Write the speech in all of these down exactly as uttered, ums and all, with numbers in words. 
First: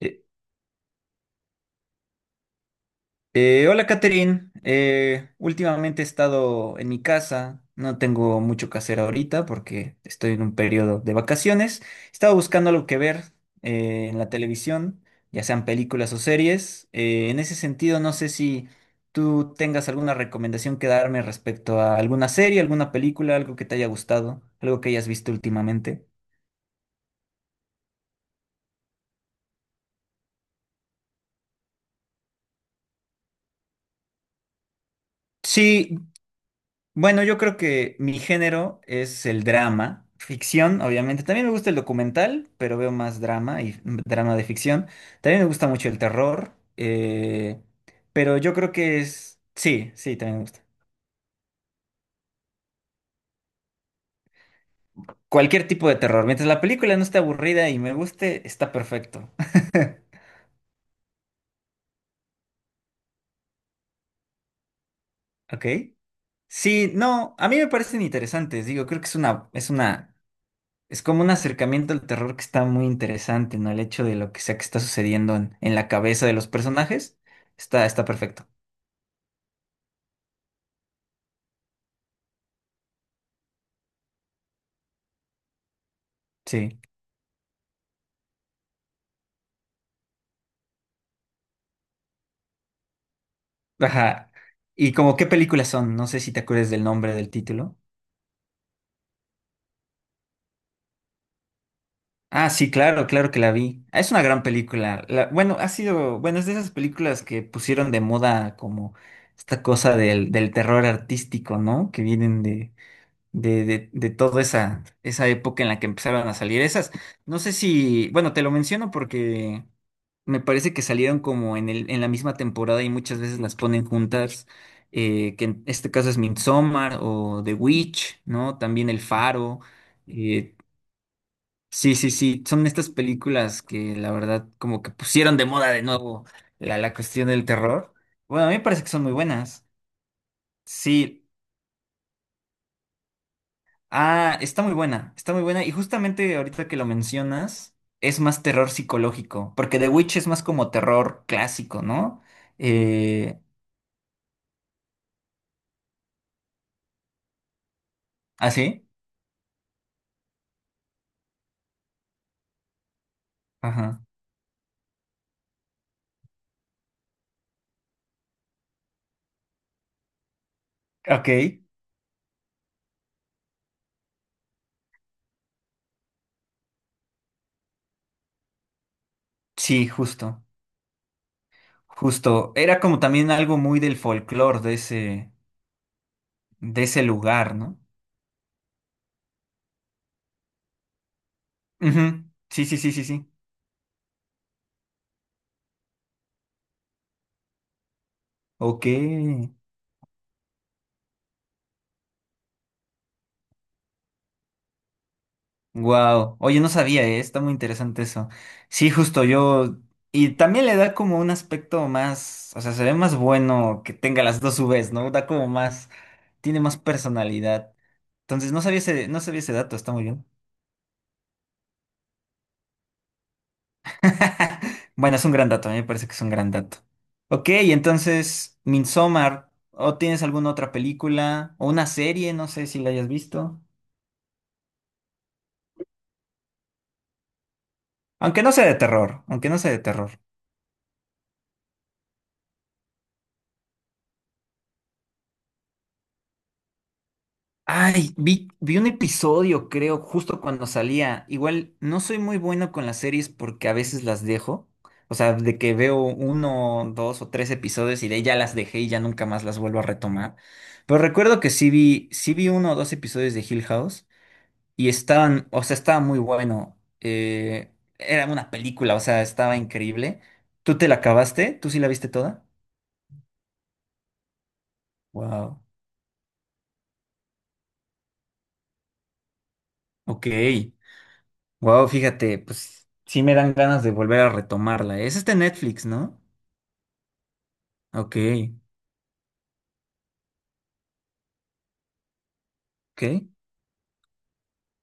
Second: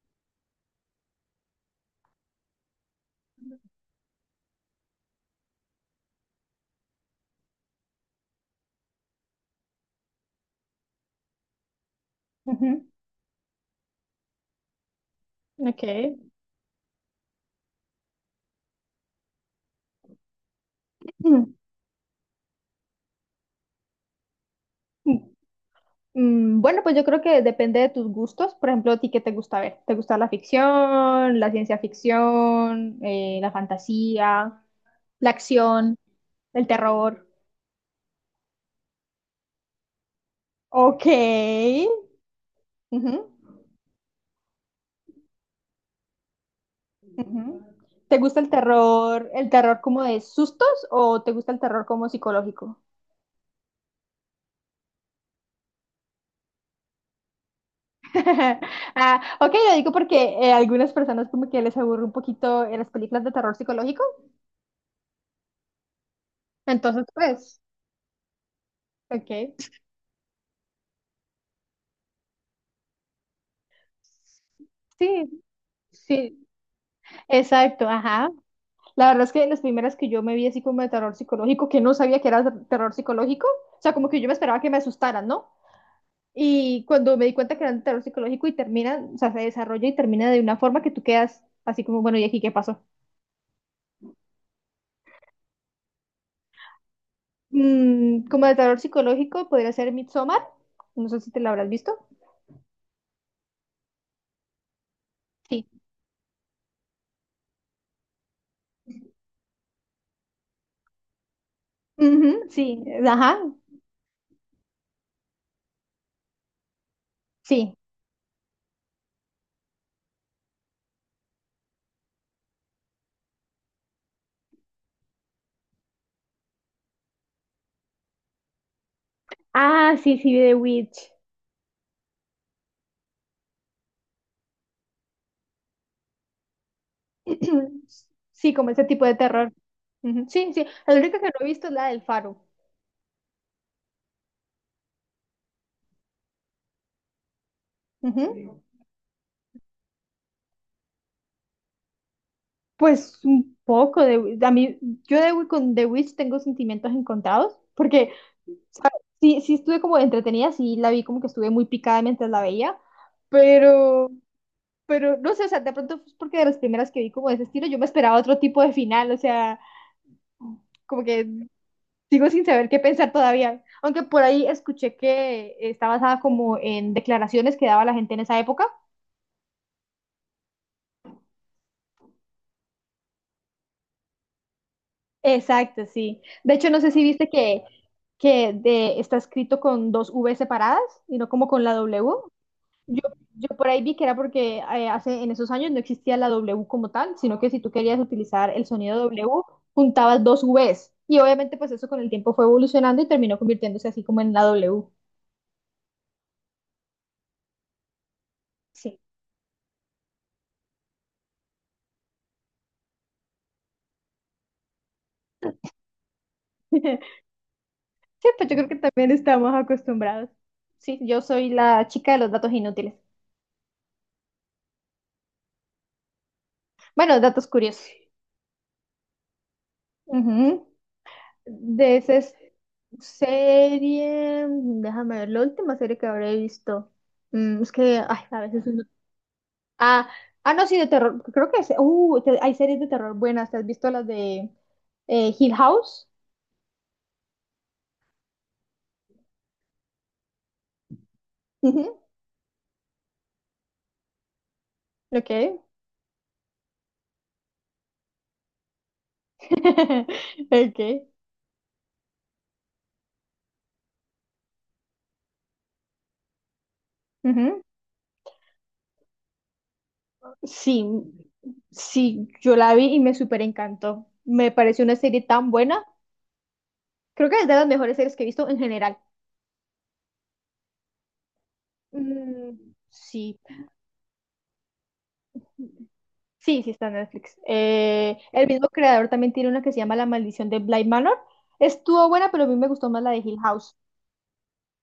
Eh, eh, Hola, Catherine. Eh, últimamente he estado en mi casa. No tengo mucho que hacer ahorita porque estoy en un periodo de vacaciones. Estaba buscando Ujú. algo que ver eh, en la televisión, ya sean Ok. películas o series. Eh, en ese sentido, no sé si tú tengas alguna recomendación que darme Mm, respecto a alguna serie, alguna película, algo que te haya gustado, algo que hayas visto últimamente. mm, Bueno, pues yo creo que depende de tus gustos. Por ejemplo, ¿a ti qué te gusta ver? ¿Te gusta la ficción, la ciencia ficción, eh, la fantasía, la acción, Sí, el bueno, terror? yo creo que mi género es el drama, ficción, Ok. obviamente. También me gusta el documental, pero veo Ujú, más drama y drama de ficción. También me gusta mucho el terror, eh, ujú. ¿Te pero gusta el yo creo que terror, es... el terror Sí, como sí, de también me gusta. sustos o te gusta el terror como psicológico? Cualquier tipo de terror. Mientras la película no esté aburrida y me guste, está Ah, perfecto. ok, lo digo porque eh, algunas personas como que les aburre un poquito eh, las películas de terror psicológico. ¿Ok? Sí, Entonces, no, a mí pues. me parecen interesantes. Digo, creo que es Ok. una, es una es como un acercamiento al terror que está muy interesante, ¿no? El hecho de lo que sea que está sucediendo Sí, en, en la cabeza de sí, los personajes está, exacto, está ajá. perfecto. La verdad es que las primeras que yo me vi así como de terror psicológico, que no sabía que era ter- terror psicológico, o sea, como que yo me esperaba que me asustaran, ¿no? Sí. Y cuando me di cuenta que era de terror psicológico y termina, o sea, se desarrolla y termina de una forma que tú quedas así como, bueno, ¿y aquí qué pasó? Ajá. ¿Y como qué películas son? No sé si te acuerdas del nombre del título. Mm, como de terror psicológico podría ser Midsommar, no sé si te la habrás visto. Ah, sí, claro, claro que la vi. Ah, es una gran película. La- bueno, Sí. ha sido, bueno, es de esas películas que pusieron de moda como esta cosa del, del terror artístico, ¿no? Que Ujú, vienen sí, de, ajá, de, de toda esa, esa época en la que empezaron a salir esas. No sé sí. si, bueno, te lo menciono porque me parece que salieron como en el, en la misma temporada y muchas veces las ponen juntas, eh, que en este caso es Midsommar o The Witch, ¿no? También El Faro. Ah, sí, sí, eh, The Witch. sí, sí, sí, son estas películas que la verdad como que pusieron de moda de nuevo la, la cuestión del terror. Bueno, a Sí, mí me como parece ese que son tipo muy de terror. buenas. Ujú, sí, sí. La Sí. única que no he visto es la del Faro. Ah, está muy buena, está muy buena. Y justamente ahorita que lo mencionas, es más Ujú. terror psicológico, porque The Witch es más como terror clásico, ¿no? Pues Eh, un poco de... A mí, yo de, Wi- con The Witch tengo sentimientos encontrados, porque ¿Ah, sí? ¿sabes? Sí, sí estuve como entretenida, sí la vi como que estuve muy picada mientras la veía, Ajá. pero, pero no sé, o sea, de pronto es porque de las primeras que vi como de ese estilo, yo me esperaba otro tipo de final, o sea, como que Ok. sigo sin saber qué pensar todavía. Aunque por ahí escuché que está basada como en declaraciones que daba la gente en esa época. Sí, justo, justo. Era como también algo muy del folclore de ese, Exacto, sí. De hecho, no de sé si ese viste lugar, que, ¿no? que de, está escrito con dos V separadas y no como con la W. Ujú. Sí, sí, sí, Yo, sí, sí. yo por ahí vi que era porque eh, hace, en esos años no existía la W como tal, sino que si tú querías utilizar el Ok. sonido W, juntabas dos Vs. Y obviamente pues eso con el tiempo fue evolucionando y terminó convirtiéndose así como en la W. Wow, oye, no sabía, eh, Está muy interesante eso. Sí, Sí. justo yo. Y también le da como un aspecto más, o sea, se ve más bueno que tenga las dos uves, ¿no? Da como más, tiene más personalidad. Sí, pues Entonces, yo no creo que sabía ese, también no sabía ese estamos dato, está muy bien. acostumbrados. Sí, yo soy la chica de los datos inútiles. Bueno, es un gran dato, a mí me parece que es un gran dato. Bueno, datos Ok, curiosos. entonces, Midsommar, ¿o tienes alguna Ujú. otra película? O una De esa serie, es- no sé si la hayas visto. serie, déjame ver, la última serie que habré visto. Mm, es que, ay, a Aunque no veces. sea de no- terror, aunque no sea de Ah, terror. ah, no, sí, de terror. Creo que es, uh, te- hay series de terror buenas. ¿Te has visto las de eh, Hill House? Ay, vi, vi un episodio, creo, justo cuando salía. Igual Ujú, no soy muy bueno con las series porque a veces las dejo. O ok. sea, de que veo uno, dos o tres episodios y de ahí ya las dejé y ya nunca más las vuelvo a retomar. Pero Ok. recuerdo que sí vi, sí vi uno o dos episodios de Hill House y estaban, o sea, estaba muy bueno. Ujú. Eh, era una película, o sea, estaba increíble. ¿Tú Sí, te la acabaste? ¿Tú sí la viste sí, toda? yo la vi y me súper encantó. Me pareció una serie tan Wow. buena. Creo que es de las mejores series que he visto en general. Ok. Wow, fíjate, Mm, pues sí me sí. dan ganas de volver a retomarla. Es este Netflix, ¿no? Sí, sí está en Netflix. Ok, Eh, el mismo creador también tiene una que se llama La Maldición de Bly Manor. Estuvo buena, pero a mí me gustó más ok. la de Hill House.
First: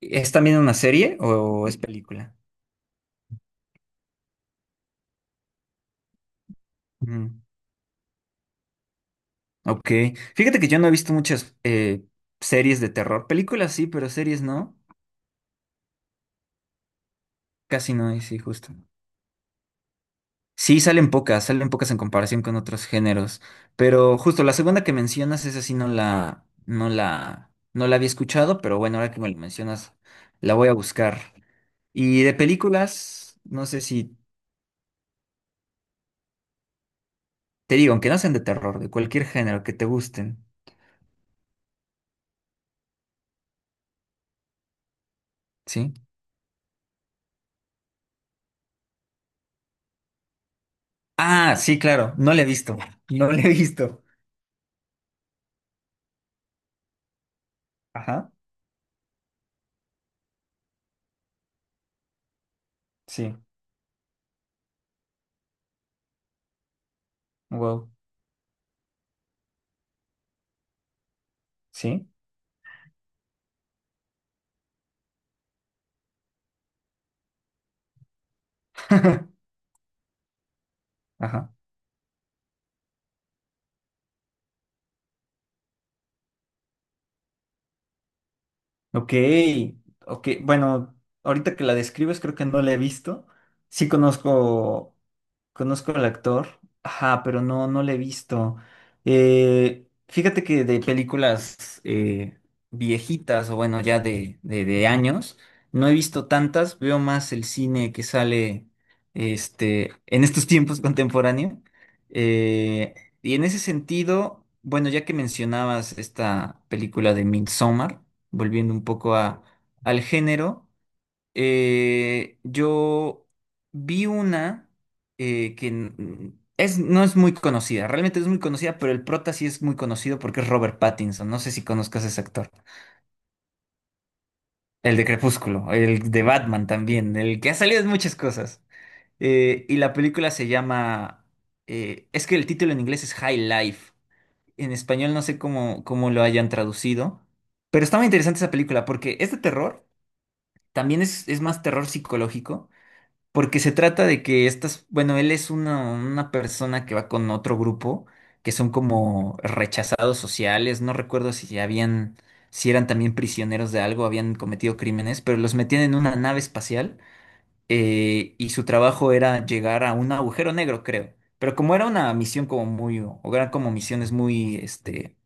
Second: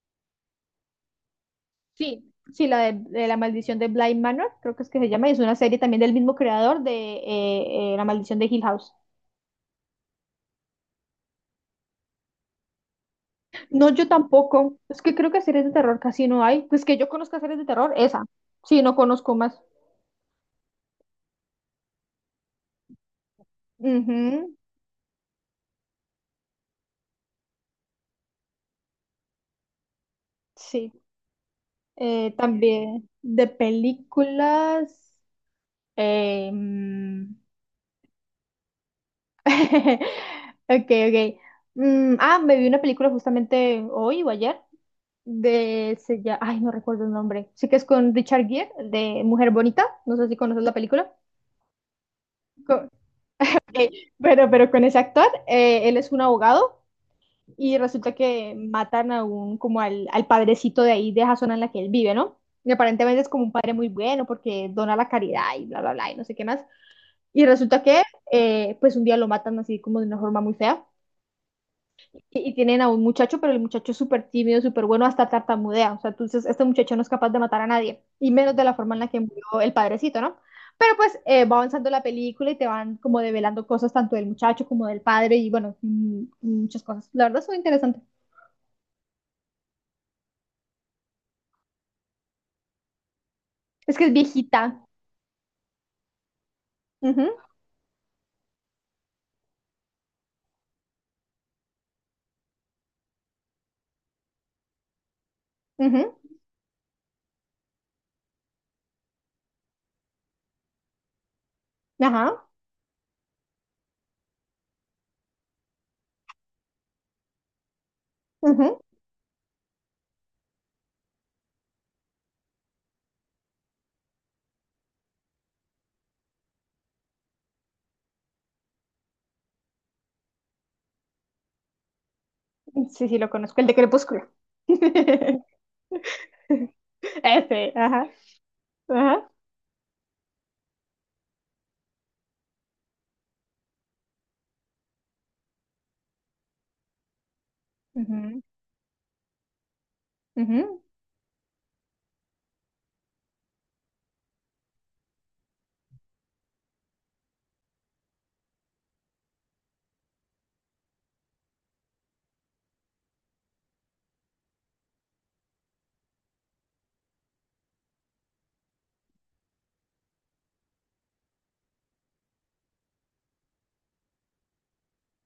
¿Es también una serie o es Sí, película? sí, la de, de La Maldición de Bly Manor, creo que es que se llama, y es una serie también del mismo creador de Mm, eh, eh, La Maldición de Hill House. ok. Fíjate que yo no he visto muchas eh, series de terror. Películas sí, No, yo pero series tampoco. no. Es que creo que series de terror casi no hay. Pues que yo conozca series de terror, Casi no hay, esa. sí, justo. Sí, no conozco más. Sí, salen pocas, salen pocas en comparación con otros géneros. Pero justo la Ujú. segunda que mencionas, esa sí no la, no la, no la había escuchado, pero bueno, ahora que me lo mencionas, la voy a Sí. buscar. Y Eh, de También películas, de no sé si películas. em, te digo, aunque no sean de terror, de cualquier género que te gusten, Ok, ok. Mm, ah, me vi una película justamente hoy o ayer ¿sí? de se llama- ay, no recuerdo el nombre. Sí que es con Richard Gere de Mujer Bonita. No sé si conoces la película. Ah, sí, claro, no le he visto, Co- no le he visto. pero, pero con ese actor, eh, él es un abogado y resulta Ajá, que matan a un como al, al padrecito de ahí de esa zona en la que él vive, ¿no? Y aparentemente es sí, como un padre muy bueno porque dona la caridad y bla bla bla y no sé qué más. Y resulta wow, que eh, pues un día lo matan así como de una forma muy fea. sí, y, y tienen a un muchacho, pero el muchacho es súper tímido, súper bueno, hasta tartamudea. O sea, entonces este muchacho no es capaz de matar a nadie, y menos de la forma en la que murió el padrecito, ¿no? Pero pues eh, ajá. va avanzando la película y te van como develando cosas tanto del muchacho como del padre y bueno, mm, muchas cosas. La verdad es muy interesante. Ok, ok, bueno, ahorita que la describes creo que no la he visto. Sí Es que es viejita. conozco. Conozco al actor, ajá, Ujú, pero no, no le he visto. Eh, fíjate que de películas eh, viejitas, o bueno, ya de, de, de, años, no he ujú, visto tantas, veo más el cine que sale este, en estos tiempos contemporáneo. ajá, Eh, y en ese sentido, bueno, ya que mencionabas esta película de Midsommar, volviendo ujú. un poco a, al género. Eh, yo vi una eh, que n- es, no es muy conocida, realmente no es muy conocida, pero el prota sí es muy conocido porque es Robert Pattinson. No sé si conozcas a ese actor. Sí, sí, lo conozco, el de Crepúsculo. El de Crepúsculo, el de Batman también, el que ha Ese, salido en ajá, muchas cosas. ajá. Eh, y la película se llama... eh, Es que el título en inglés es High Life. En español no sé cómo, cómo lo hayan traducido. Pero está muy interesante Ujú, esa película porque es de terror, ujú, también es, es más terror psicológico. Porque se trata de que estas, bueno, él es una, una persona que va con otro grupo, que son como rechazados sociales, no recuerdo si ya habían, si eran también prisioneros de algo, habían cometido crímenes, pero los metían en una nave espacial eh, y su trabajo era llegar a un agujero negro, creo. Pero como era una misión como muy, o eran como misiones muy, este,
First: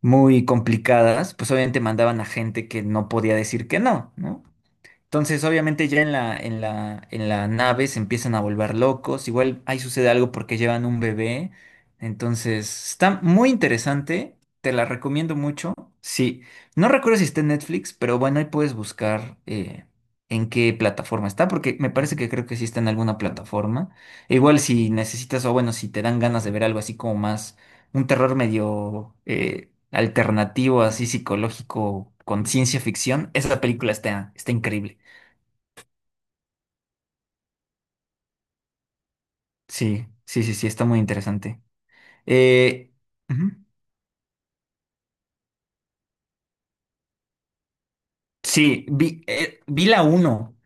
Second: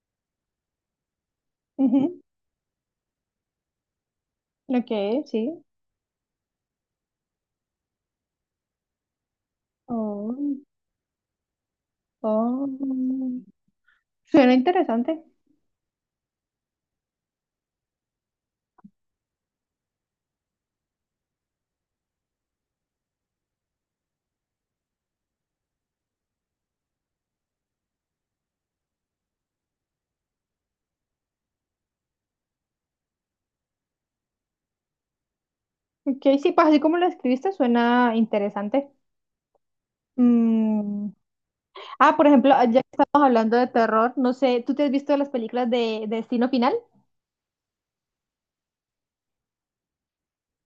muy complicadas, pues obviamente mandaban ujú. a gente que no podía decir que no, ¿no? Ok, Entonces, sí. obviamente ya en la, en la, en la nave se empiezan a volver locos. Igual ahí sucede algo Oh, porque llevan un bebé. Entonces, está oh. muy interesante. Suena Te la interesante. recomiendo mucho. Sí, no recuerdo si está en Netflix, pero bueno, ahí puedes buscar eh, en qué plataforma está, porque me parece que creo que sí está en alguna plataforma. E igual si necesitas, o bueno, si te dan ganas de ver algo así como más, un terror medio eh, alternativo, así psicológico, con ciencia ficción, esa película está, está increíble. Ok, sí, pues así como lo escribiste, suena interesante. Sí, sí, sí, sí, está muy Mm, interesante. Ah, por ejemplo, ah, ya que Eh, estamos hablando Ujú. de terror, no sé, ¿tú te has visto las películas de Destino Final? Sí, vi, eh, vi la uno.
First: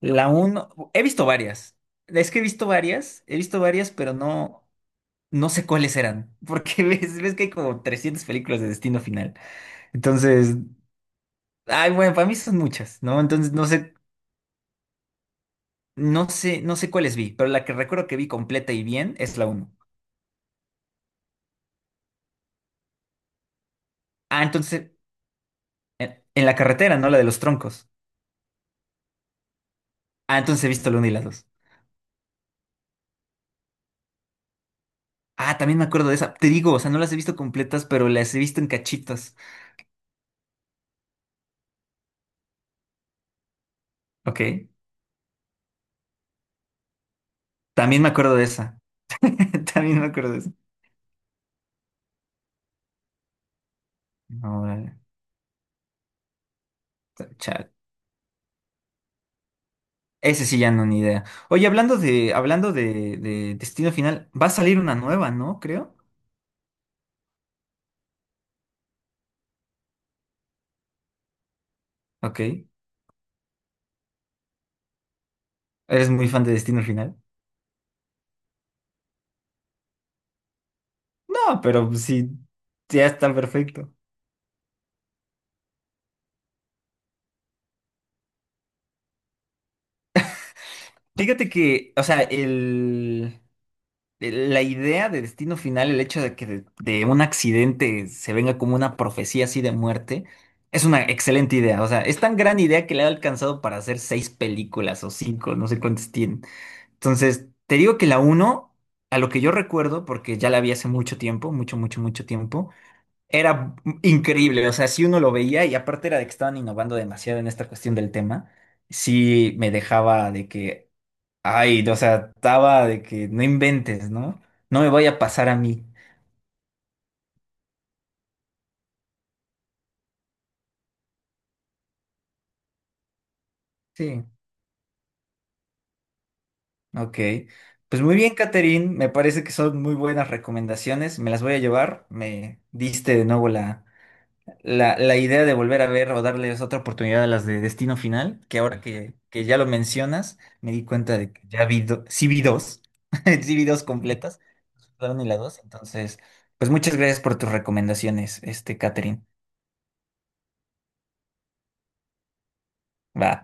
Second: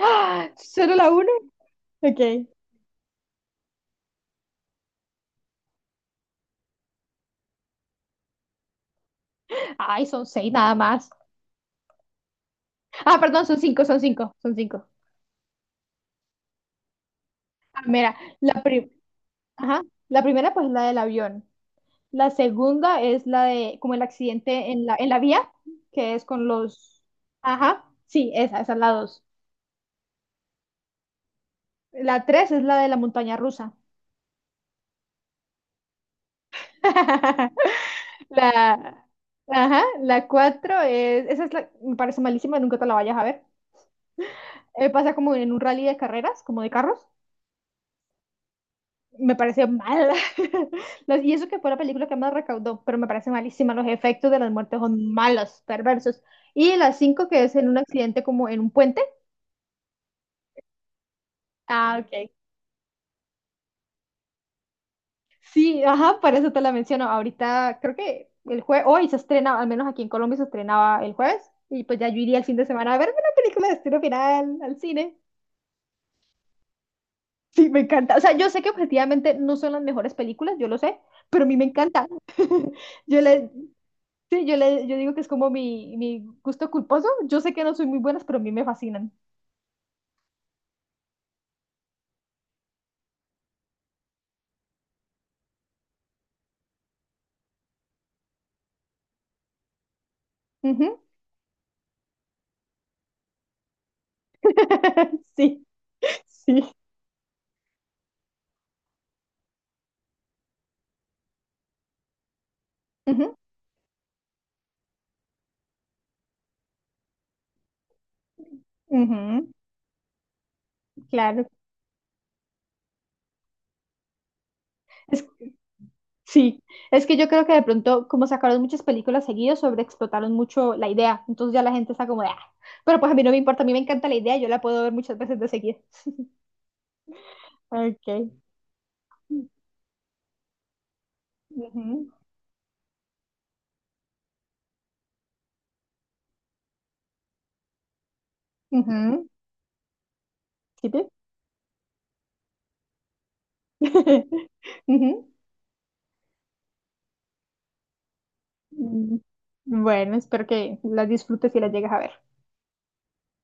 La uno, ¿Solo he la visto una? varias. Ok. Es que he visto varias, he visto varias, pero no, no sé cuáles eran. Porque ves, ves que hay como trescientas películas de Destino Final. Ay, son seis Entonces, nada más. ay, bueno, para mí son muchas, Ah, ¿no? perdón, Entonces, son no cinco, sé, son cinco, son cinco. no sé, no sé cuáles vi, pero la que Ah, recuerdo mira. que vi la, completa y pri- bien es la uno. Ajá. La primera pues es la del avión. La segunda es la de como el Ah, accidente en entonces, la, en la vía, que en, es en con la carretera, los... ¿no? La de los Ajá, troncos. sí, esa, esa es la dos. Ah, entonces he visto la uno y la dos. La tres es la de la montaña rusa. Ah, también me acuerdo de esa. Te digo, o sea, no las he visto completas, pero las he visto en La, cachitos. ajá, la cuatro es, esa es la, me parece malísima, nunca te la vayas a ver. Ok. Eh, pasa como en un rally de carreras, como de carros. También me acuerdo de esa. Me parece También me mal. acuerdo de esa. Las- Y eso que fue la película que más recaudó, pero me parece malísima. Los efectos de las No, muertes órale. son malos, perversos. Y la cinco que es en Chale. un accidente como en un puente. Ese sí ya no ni idea. Oye, hablando Ah, ok. de, hablando de, de Destino Final, va a salir una nueva, ¿no? Sí, Creo. ajá, por eso te la menciono. Ahorita creo que el jueves, hoy se estrena, al menos aquí en Colombia se estrenaba el jueves. Y pues ya yo iría Ok. el fin de semana a ver una película de estilo final al cine. ¿Eres muy fan de Destino Final? Sí, me encanta. O sea, yo sé que objetivamente no son las mejores películas, yo lo sé, pero a mí No, me pero pues encanta. sí, ya Yo está le, perfecto. sí, yo le, yo digo que es como mi, mi gusto culposo. Yo sé que no soy muy buenas, pero a mí me fascinan. Fíjate que, o sea, el, eh, la idea de Destino Final, el hecho de que de, de un accidente se venga como una profecía así de muerte, es Ujú. una excelente idea. O sea, es tan gran idea que le ha alcanzado para hacer seis películas o cinco, Sí, no sé cuántas tienen. sí. Entonces, te digo que la uno, a lo que yo recuerdo, porque ya la vi hace mucho tiempo, mucho, mucho, mucho tiempo, Ujú, era increíble. O sea, si uno lo veía y aparte era de que estaban innovando demasiado en esta cuestión del tema, ujú, sí me dejaba de que. claro. Ay, no, o sea, estaba de que no inventes, ¿no? No me vaya a Es, pasar a mí. sí, es que yo creo que de pronto, como sacaron muchas películas seguidas, sobreexplotaron mucho la idea. Entonces ya la gente está como de, "Ah". Pero pues a mí no me importa, a mí me encanta la Sí, idea, yo la puedo ver muchas veces de seguida. ok. Pues muy Ok. bien, Catherine, me parece que son muy buenas recomendaciones, me las voy a llevar, Ujú, me diste de nuevo la, la, la idea de volver a ver o darles otra oportunidad a las de Destino Final, que ahora que, ujú. que ya lo mencionas, me di ¿Sí? cuenta de que ya vi, do- sí vi dos, sí vi dos completas, la uno y Ujú. la dos, entonces, pues muchas gracias por tus recomendaciones, este, Mm, Catherine. Bueno, espero que las disfrutes y las llegues a ver. Va.